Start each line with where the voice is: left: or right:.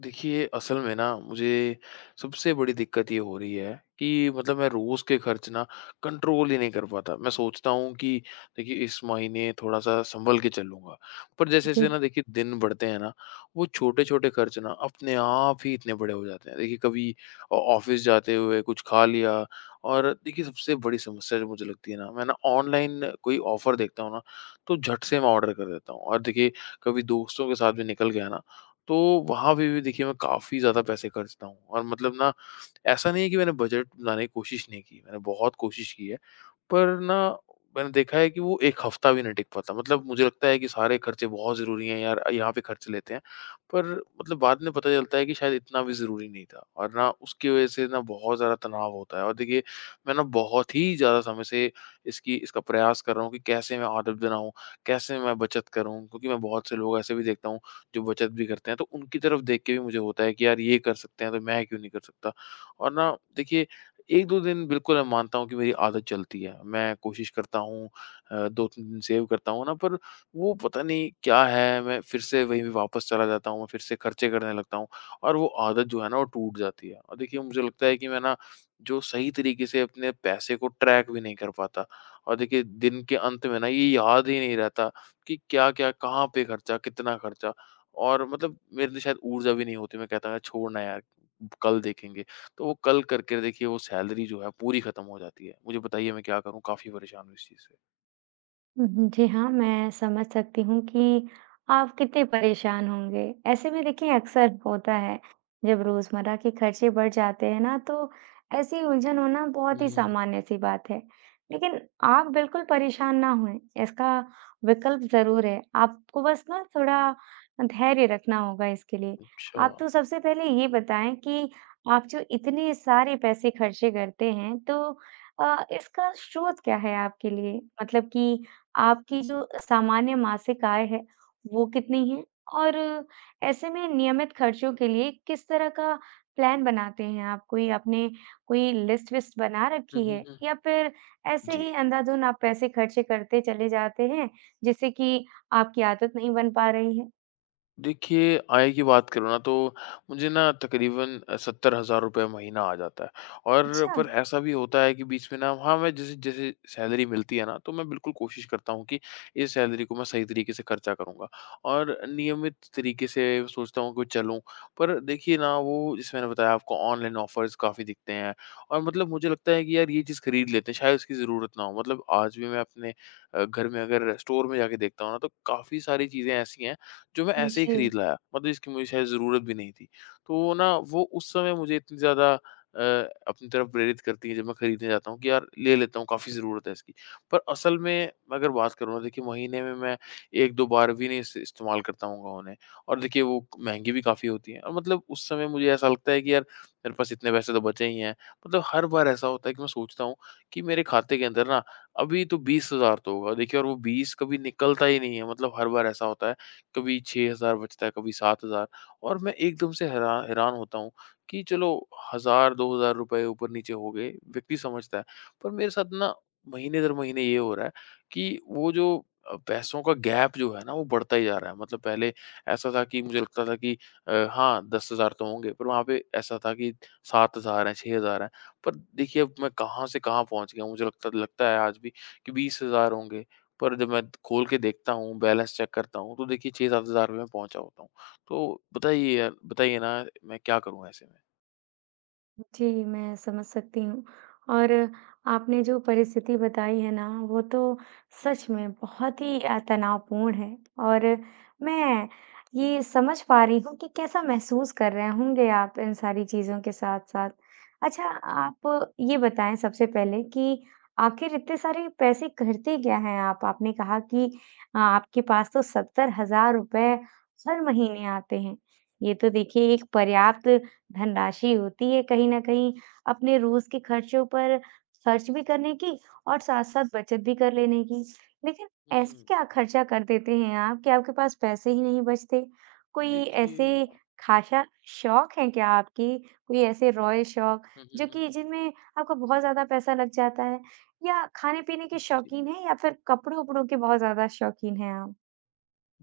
left: देखिए, असल में ना मुझे सबसे बड़ी दिक्कत ये हो रही है कि मतलब मैं रोज़ के खर्च ना कंट्रोल ही नहीं कर पाता। मैं सोचता हूँ कि देखिए इस महीने थोड़ा-सा सँभल के चलूँगा, पर जैसे-जैसे ना देखिए दिन बढ़ते हैं ना, वो छोटे-छोटे खर्च ना अपने आप ही इतने बड़े हो जाते हैं। देखिए कभी ऑ ऑफ़िस जाते हुए कुछ खा लिया और देखिए सबसे बड़ी समस्या जो मुझे लगती है ना, मैं ना ऑनलाइन कोई ऑफ़र देखता हूँ ना, तो झट से मैं ऑर्डर कर देता हूँ और देखिए कभी दोस्तों के साथ भी निकल गया ना, तो वहाँ पे भी देखिए मैं काफ़ी ज़्यादा पैसे खर्चता हूँ और मतलब ना ऐसा नहीं है कि मैंने बजट बनाने की कोशिश नहीं की, मैंने बहुत कोशिश की है। पर ना मैंने देखा है कि वो 1 हफ्ता भी नहीं टिक पाता। मतलब मुझे लगता है कि सारे खर्चे बहुत ज़रूरी हैं यार, यहाँ पे खर्च लेते हैं। पर मतलब बाद में पता चलता है कि शायद इतना भी ज़रूरी नहीं था और ना उसकी वज़ह से ना बहुत ज़्यादा तनाव होता है और देखिए, मैं ना बहुत ही ज़्यादा समय से इसकी इसका प्रयास कर रहा हूँ कि कैसे मैं आदत बनाऊँ, कैसे मैं बचत करूँ? क्योंकि मैं बहुत से लोग ऐसे भी देखता हूँ, जो बचत भी करते हैं, तो उनकी तरफ देख के भी मुझे होता है कि यार ये कर सकते हैं, तो मैं क्यों नहीं कर सकता? और ना देखिए 1-2 दिन बिल्कुल मैं मानता हूँ कि मेरी आदत चलती है। मैं कोशिश करता हूँ 2-3 दिन सेव करता हूँ ना पर वो पता नहीं क्या है, मैं फिर से वहीं पे वापस चला जाता हूँ, मैं फिर से खर्चे करने लगता हूँ और वो आदत जो है ना वो टूट जाती है। और देखिए मुझे लगता है कि मैं ना जो सही तरीके से अपने पैसे को ट्रैक भी नहीं कर पाता और देखिए दिन के अंत में ना ये याद ही नहीं रहता कि क्या-क्या, कहाँ पे खर्चा, कितना खर्चा और मतलब मेरे अंदर शायद ऊर्जा भी नहीं होती। मैं कहता था छोड़ ना यार, कल देखेंगे। तो वो कल करके देखिए वो सैलरी जो है पूरी खत्म हो जाती है। मुझे बताइए मैं क्या करूँ? काफ़ी परेशान हूँ इस चीज़ से।
right: उहुँ, जी हाँ, मैं समझ सकती हूँ कि आप कितने परेशान होंगे। ऐसे में देखिए अक्सर होता है, जब रोज़मर्रा के खर्चे बढ़ जाते हैं ना, तो ऐसी उलझन होना
left: हुँ,
right: बहुत ही
left: हुँ, हुँ।
right: सामान्य-सी बात है। लेकिन आप बिल्कुल परेशान ना होएँ, इसका विकल्प ज़रूर है। आपको बस ना थोड़ा धैर्य रखना होगा इसके लिए।
left: अच्छा।
right: आप तो सबसे पहले ये बताएँ कि आप जो इतने सारे पैसे खर्चे करते हैं, तो इसका स्रोत क्या है आपके लिए? मतलब कि आपकी जो सामान्य मासिक आय है, वो कितनी है? और ऐसे में नियमित खर्चों के लिए किस तरह का प्लान बनाते हैं आप? कोई आपने कोई लिस्ट-विस्ट बना
left: हुँ,
right: रखी
left: हुँ,
right: है
left: हुँ।
right: या फिर ऐसे
left: जी।
right: ही अंधाधुन आप पैसे खर्चे करते चले जाते हैं, जिससे कि आपकी आदत नहीं बन पा रही है?
left: देखिए, आय की बात करूँ ना तो मुझे ना तकरीबन ₹70,000 महीना आ जाता है और
right: अच्छा,
left: पर ऐसा भी होता है कि बीच में ना हाँ, मैं जैसे-जैसे सैलरी मिलती है ना, तो मैं बिल्कुल कोशिश करता हूँ कि इस सैलरी को मैं सही तरीके से खर्चा करूँगा और नियमित तरीके से सोचता हूँ कि चलूँ। पर देखिए ना वो जैसे मैंने बताया आपको ऑनलाइन ऑफ़र्स काफ़ी दिखते हैं और मतलब मुझे लगता है कि यार ये चीज़ खरीद लेते हैं, शायद उसकी ज़रूरत ना हो। मतलब आज भी मैं अपने घर में अगर स्टोर में जाके देखता हूँ ना, तो काफ़ी सारी चीज़ें ऐसी हैं जो मैं ऐसे ही
right: जी।
left: खरीद लाया। मतलब इसकी मुझे शायद ज़रूरत भी नहीं थी। तो ना वो उस समय मुझे इतनी ज़्यादा अ, अपनी तरफ प्रेरित करती है जब मैं खरीदने जाता हूँ कि यार ले लेता हूँ काफ़ी ज़रूरत है इसकी। पर असल में अगर बात करूँ ना देखिए महीने में मैं 1-2 बार भी नहीं इस इस्तेमाल करता होऊँगा उन्हें। और देखिए वो महँगी भी काफ़ी होती हैं और मतलब उस समय मुझे ऐसा लगता है कि यार मेरे पास इतने पैसे तो बचे ही हैं। मतलब हर बार ऐसा होता है कि मैं सोचता हूँ कि मेरे खाते के अंदर ना अभी तो 20,000 तो होगा। देखिए और वो 20 कभी निकलता ही नहीं है। मतलब हर बार ऐसा होता है। कभी 6,000 बचता है, कभी 7,000 और मैं एकदम से हैरान होता हूँ कि चलो 1,000 ₹2,000 ऊपर-नीचे हो गए, व्यक्ति समझता है। पर मेरे साथ ना महीने दर महीने ये हो रहा है कि वो जो पैसों का गैप जो है ना, वो बढ़ता ही जा रहा है। मतलब पहले ऐसा था कि मुझे लगता था कि हाँ, 10,000 तो होंगे, पर वहाँ पे ऐसा था कि 7,000 हैं, 6,000 हैं। पर देखिए अब मैं कहाँ से कहाँ पहुँच गया हूँ। मुझे लगता लगता है आज भी कि 20,000 होंगे। पर जब मैं खोल के देखता हूँ, बैलेंस चेक करता हूँ, तो देखिए 6-7 हज़ार रुपये में पहुँचा होता हूँ। तो बताइए यार बताइए ना मैं क्या करूँ ऐसे में?
right: जी, मैं समझ सकती हूँ और आपने जो परिस्थिति बताई है ना, वो तो सच में बहुत ही तनावपूर्ण है और मैं ये समझ पा रही हूँ कि कैसा महसूस कर रहे होंगे आप इन सारी चीज़ों के साथ-साथ। अच्छा, आप ये बताएँ सबसे पहले कि आखिर इतने सारे पैसे करते क्या हैं आप? आपने कहा कि आपके पास तो ₹70,000 हर महीने आते हैं। ये तो देखिए एक पर्याप्त धनराशि होती है कहीं न कहीं अपने रोज़ के खर्चों पर खर्च भी करने की और साथ-साथ बचत भी कर लेने की। लेकिन ऐसे
left: हुँ,
right: क्या खर्चा कर देते हैं आप कि आपके पास पैसे ही नहीं बचते? कोई ऐसे
left: देखिए,
right: ख़ासा शौक हैं क्या आपके? कोई ऐसे रॉयल शौक
left: हुँ, हुँ,
right: जो
left: हुँ,
right: कि
left: हुँ।
right: जिनमें आपका बहुत ज़्यादा पैसा लग जाता है? या खाने-पीने के
left: जी।
right: शौकीन हैं या फिर कपड़ों-वपड़ों के बहुत ज़्यादा शौकीन हैं आप?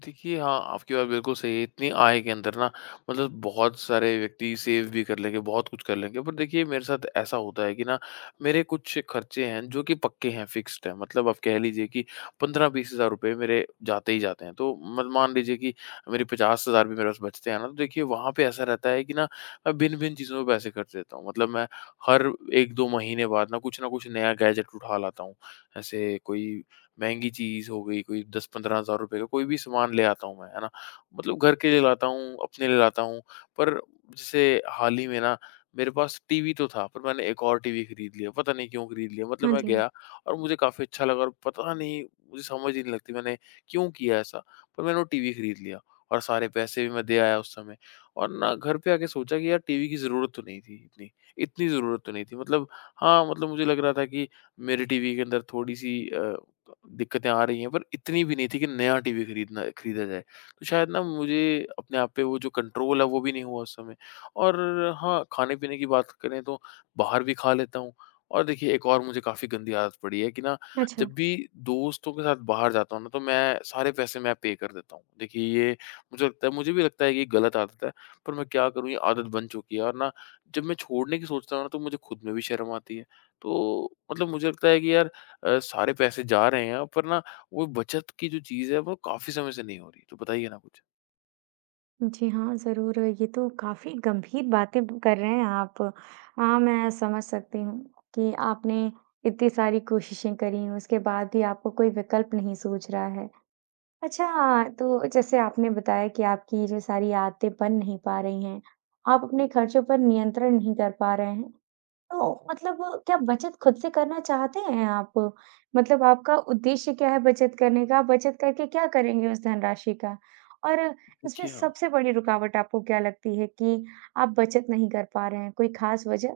left: देखिए, हाँ, आपकी बात बिल्कुल सही है। इतनी आय के अंदर ना मतलब बहुत सारे व्यक्ति सेव भी कर लेंगे, बहुत कुछ कर लेंगे। पर देखिए मेरे साथ ऐसा होता है कि ना मेरे कुछ खर्चे हैं जो कि पक्के हैं, फिक्स्ड हैं। मतलब आप कह लीजिए कि 15-20 हज़ार रुपए मेरे जाते ही जाते हैं। तो मत मान लीजिए कि मेरे 50 हज़ार भी मेरे पास बचते हैं ना, तो देखिए वहाँ पे ऐसा रहता है कि ना मैं भिन्न-भिन्न चीज़ों पे पैसे खर्च देता हूँ। मतलब मैं हर 1-2 महीने बाद ना कुछ नया गैजेट उठा लाता हूँ। ऐसे कोई महँगी चीज़ हो गई, कोई 10-15 हज़ार रुपए का कोई भी सामान ले आता हूँ मैं, है ना? मतलब घर के लिए लाता हूँ, अपने लिए लाता हूँ, पर जैसे हाल ही में ना मेरे पास टीवी तो था, पर मैंने एक और टीवी खरीद लिया, पता नहीं क्यों खरीद लिया। मतलब
right: हाँ
left: मैं
right: जी।
left: गया और मुझे काफ़ी अच्छा लगा और पता नहीं मुझे समझ ही नहीं लगती मैंने क्यों किया ऐसा? पर मैंने वो टीवी खरीद लिया और सारे पैसे भी मैं दे आया उस समय और ना घर पे आके सोचा कि यार टीवी की ज़रूरत तो नहीं थी इतनी, इतनी ज़रूरत तो नहीं थी। मतलब हाँ, मतलब मुझे लग रहा था कि मेरे टीवी के अंदर थोड़ी-सी दिक्कतें आ रही हैं, पर इतनी भी नहीं थी कि नया टीवी खरीदना खरीदा जाए। तो शायद ना मुझे अपने आप पे वो जो कंट्रोल है वो भी नहीं हुआ उस समय। और हाँ, खाने-पीने की बात करें तो बाहर भी खा लेता हूँ और देखिए एक और मुझे काफ़ी गंदी आदत पड़ी है कि ना
right: अच्छा।
left: जब भी दोस्तों के साथ बाहर जाता हूँ ना तो मैं सारे पैसे मैं पे कर देता हूँ। देखिए ये मुझे भी लगता है कि ये गलत आदत है, पर मैं क्या करूँ ये आदत बन चुकी है और ना जब मैं छोड़ने की सोचता हूँ ना तो मुझे खुद में भी शर्म आती है। तो मतलब मुझे लगता है कि यार सारे पैसे जा रहे हैं पर ना वो बचत की जो चीज़ है वो काफ़ी समय से नहीं हो रही। तो बताइए ना कुछ?
right: जी हाँ, ज़रूर। ये तो काफ़ी गंभीर बातें ब कर रहे हैं आप। हाँ, मैं समझ सकती हूँ कि आपने इतनी सारी कोशिशें करी, उसके बाद भी आपको कोई विकल्प नहीं सूझ रहा है। अच्छा, तो जैसे आपने बताया कि आपकी ये जो सारी आदतें बन नहीं पा रही हैं, आप अपने खर्चों पर नियंत्रण नहीं कर पा रहे हैं। तो मतलब क्या बचत खुद से करना चाहते हैं आप? मतलब आपका उद्देश्य क्या है बचत करने का? बचत करके क्या करेंगे उस धनराशि का? और इसमें
left: देखिए हाँ।
right: सबसे बड़ी रुकावट आपको क्या लगती है कि आप बचत नहीं कर पा रहे हैं? कोई खास वजह?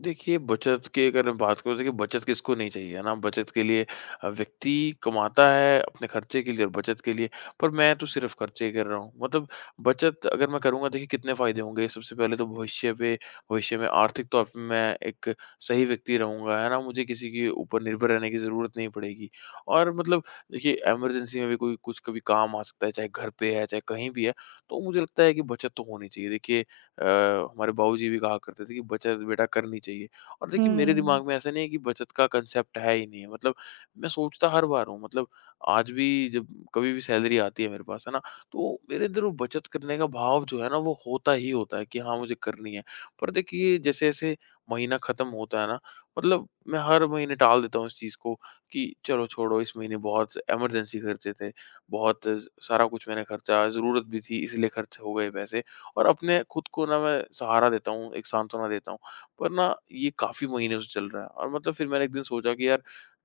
left: देखिए, बचत की अगर मैं बात करूँ, देखिए बचत किसको नहीं चाहिए, है ना? बचत के लिए व्यक्ति कमाता है अपने खर्चे के लिए और बचत के लिए, पर मैं तो सिर्फ़ खर्चे ही कर रहा हूँ। मतलब बचत अगर मैं करूँगा, देखिए कितने फ़ायदे होंगे। सबसे पहले तो भविष्य में आर्थिक तौर पे मैं एक सही व्यक्ति रहूँगा, है ना? मुझे किसी के ऊपर निर्भर रहने की ज़रूरत नहीं पड़ेगी और मतलब देखिए, इमरजेंसी में भी कोई कुछ कभी काम आ सकता है, चाहे घर पे है, चाहे कहीं भी है। तो मुझे लगता है कि बचत तो होनी चाहिए। देखिए अ, हमारे बाबूजी भी कहा करते थे कि बचत बेटा करनी चाहिए और देखिए मेरे
right: हुँ।
left: दिमाग में ऐसा नहीं है कि बचत का कंसेप्ट है ही नहीं है मतलब मैं सोचता हर बार हूँ मतलब आज भी जब कभी भी सैलरी आती है मेरे पास है ना तो मेरे अंदर वो बचत करने का भाव जो है ना वो होता ही होता है कि हाँ मुझे करनी है पर देखिए जैसे जैसे महीना खत्म होता है ना मतलब मैं हर महीने टाल देता हूँ इस चीज़ को कि चलो छोड़ो इस महीने बहुत इमरजेंसी खर्चे थे बहुत सारा कुछ मैंने खर्चा ज़रूरत भी थी इसलिए खर्च हो गए पैसे और अपने खुद को ना मैं सहारा देता हूँ, एक सांत्वना देता हूँ। पर ना ये काफ़ी महीनों से चल रहा है और मतलब फिर मैंने एक दिन सोचा कि यार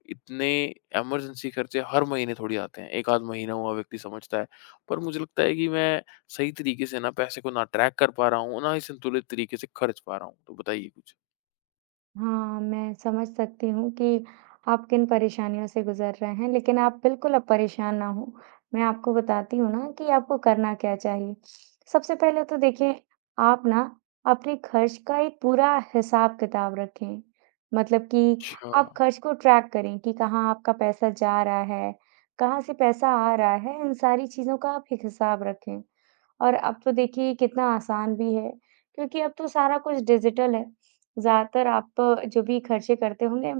left: इतने इमरजेंसी खर्चे हर महीने थोड़ी आते हैं। एक आध महीना हुआ व्यक्ति समझता है। पर मुझे लगता है कि मैं सही तरीके से ना पैसे को ना ट्रैक कर पा रहा हूँ, ना ही संतुलित तरीके से खर्च पा रहा हूँ। तो बताइए कुछ?
right: हाँ, मैं समझ सकती हूँ कि आप किन परेशानियों से गुज़र रहे हैं, लेकिन आप बिल्कुल अब परेशान ना हों। मैं आपको बताती हूँ ना कि आपको करना क्या चाहिए। सबसे पहले तो देखिए, आप ना अपने खर्च का एक पूरा हिसाब-किताब रखें। मतलब कि
left: अच्छा।
right: आप खर्च को ट्रैक करें कि कहाँ आपका पैसा जा रहा है, कहाँ से पैसा आ रहा है, इन सारी चीज़ों का आप एक हिसाब रखें। और अब तो देखिए कितना आसान भी है, क्योंकि अब तो सारा कुछ डिजिटल है। ज़्यादातर आप जो भी खर्चे करते होंगे,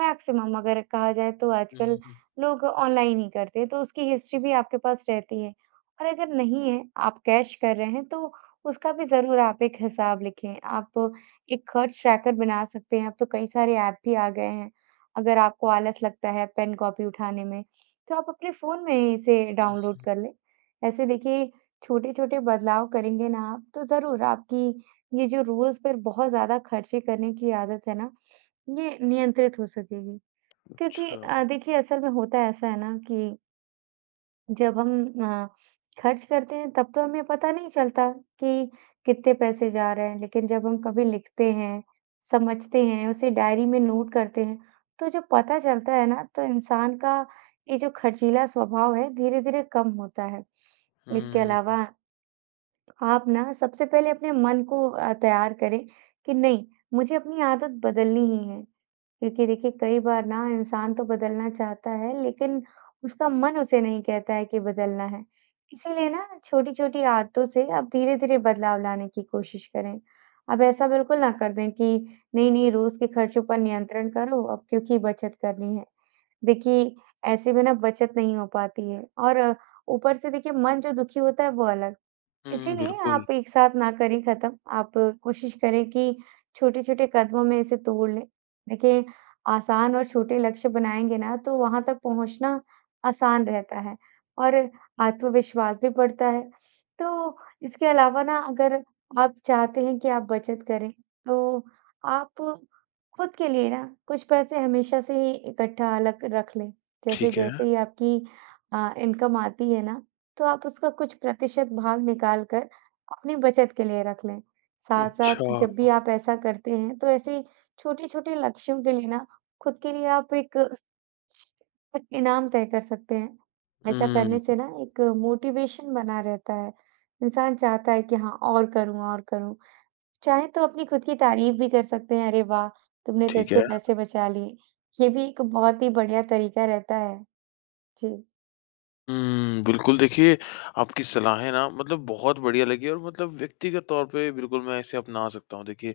right: मैक्सिमम अगर कहा जाए तो
left: हुँ,
right: आजकल
left: हुँ, हुँ,
right: लोग ऑनलाइन ही करते हैं, तो उसकी हिस्ट्री भी आपके पास रहती है। और अगर नहीं है, आप कैश कर रहे हैं, तो उसका भी ज़रूर आप एक हिसाब लिखें। आप एक खर्च ट्रैकर बना सकते हैं, अब तो कई सारे ऐप भी आ गए हैं। अगर आपको आलस लगता है पेन कॉपी उठाने में, तो आप अपने फ़ोन में ही इसे
left: हुँ, हुँ।
right: डाउनलोड कर लें। ऐसे देखिए छोटे-छोटे बदलाव करेंगे ना आप, तो ज़रूर आपकी ये जो रोज़ पर बहुत ज़्यादा खर्चे करने की आदत है ना, ये नियंत्रित हो सकेगी। क्योंकि
left: अच्छा।
right: देखिए असल में होता ऐसा है ना कि जब हम खर्च करते हैं तब तो हमें पता नहीं चलता कि कितने पैसे जा रहे हैं, लेकिन जब हम कभी लिखते हैं, समझते हैं, उसे डायरी में नोट करते हैं, तो जब पता चलता है ना तो इंसान का ये जो खर्चीला स्वभाव है धीरे-धीरे कम होता है। इसके
left: हुँ,
right: अलावा आप ना सबसे पहले अपने मन को तैयार करें कि नहीं मुझे अपनी आदत बदलनी ही है। क्योंकि देखिए कई बार ना इंसान तो बदलना चाहता है लेकिन उसका मन उसे नहीं कहता है कि बदलना है। इसीलिए ना छोटी-छोटी आदतों से आप धीरे-धीरे बदलाव लाने की कोशिश करें। अब ऐसा बिल्कुल ना कर दें कि नहीं-नहीं रोज़ के खर्चों पर नियंत्रण करो अब क्योंकि बचत करनी है। देखिए ऐसे में ना बचत नहीं हो पाती है और ऊपर से देखिए मन जो दुखी होता है वो अलग।
left: हुँ,
right: इसीलिए
left: बिल्कुल।
right: आप एक साथ ना करें खत्म, आप कोशिश करें कि छोटे-छोटे कदमों में इसे तोड़ लें। देखिए, आसान और छोटे लक्ष्य बनाएँगे ना, तो वहाँ तक पहुँचना आसान रहता है और आत्मविश्वास भी बढ़ता है। तो इसके अलावा ना अगर आप चाहते हैं कि आप बचत करें, तो आप खुद के लिए ना कुछ पैसे हमेशा से ही इकट्ठा अलग रख लें। जैसे
left: ठीक है।
right: जैसे ही आपकी इनकम आती है ना, तो आप उसका कुछ प्रतिशत भाग निकाल कर अपनी बचत के लिए रख लें। साथ-साथ जब
left: अच्छा।
right: भी आप ऐसा करते हैं, तो ऐसे छोटे-छोटे लक्ष्यों के लिए ना खुद के लिए आप एक एक इनाम तय कर सकते हैं। ऐसा करने
left: हुँ,
right: से ना एक मोटिवेशन बना रहता है। इंसान चाहता है कि हाँ, और करूँ, और करूँ। चाहे तो अपनी खुद की तारीफ भी कर सकते हैं, "अरे वाह! तुमने तो
left: ठीक है।
right: इतने पैसे बचा लिए।" ये भी एक बहुत ही बढ़िया तरीका रहता है। जी।
left: हुँ, बिल्कुल देखिए, आपकी सलाहें ना मतलब बहुत बढ़िया लगी और मतलब व्यक्तिगत तौर पे बिल्कुल मैं इसे अपना सकता हूँ देखिए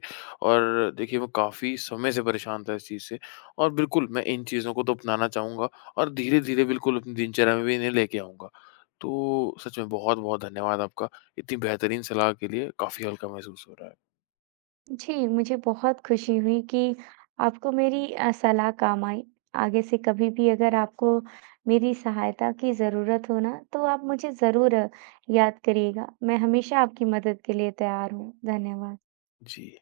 left: और देखिए मैं काफ़ी समय से परेशान था इस चीज़ से और बिल्कुल मैं इन चीज़ों को तो अपनाना चाहूँगा और धीरे-धीरे बिल्कुल अपनी दिनचर्या में भी इन्हें लेके आऊँगा। तो सच में बहुत-बहुत धन्यवाद आपका, इतनी बेहतरीन सलाह के लिए काफ़ी हल्का महसूस हो रहा है।
right: जी, मुझे बहुत खुशी हुई कि आपको मेरी सलाह काम आई। आगे से कभी भी अगर आपको मेरी सहायता की ज़रूरत हो ना, तो आप मुझे ज़रूर याद करिएगा। मैं हमेशा आपकी मदद के लिए तैयार हूँ। धन्यवाद।
left: जी।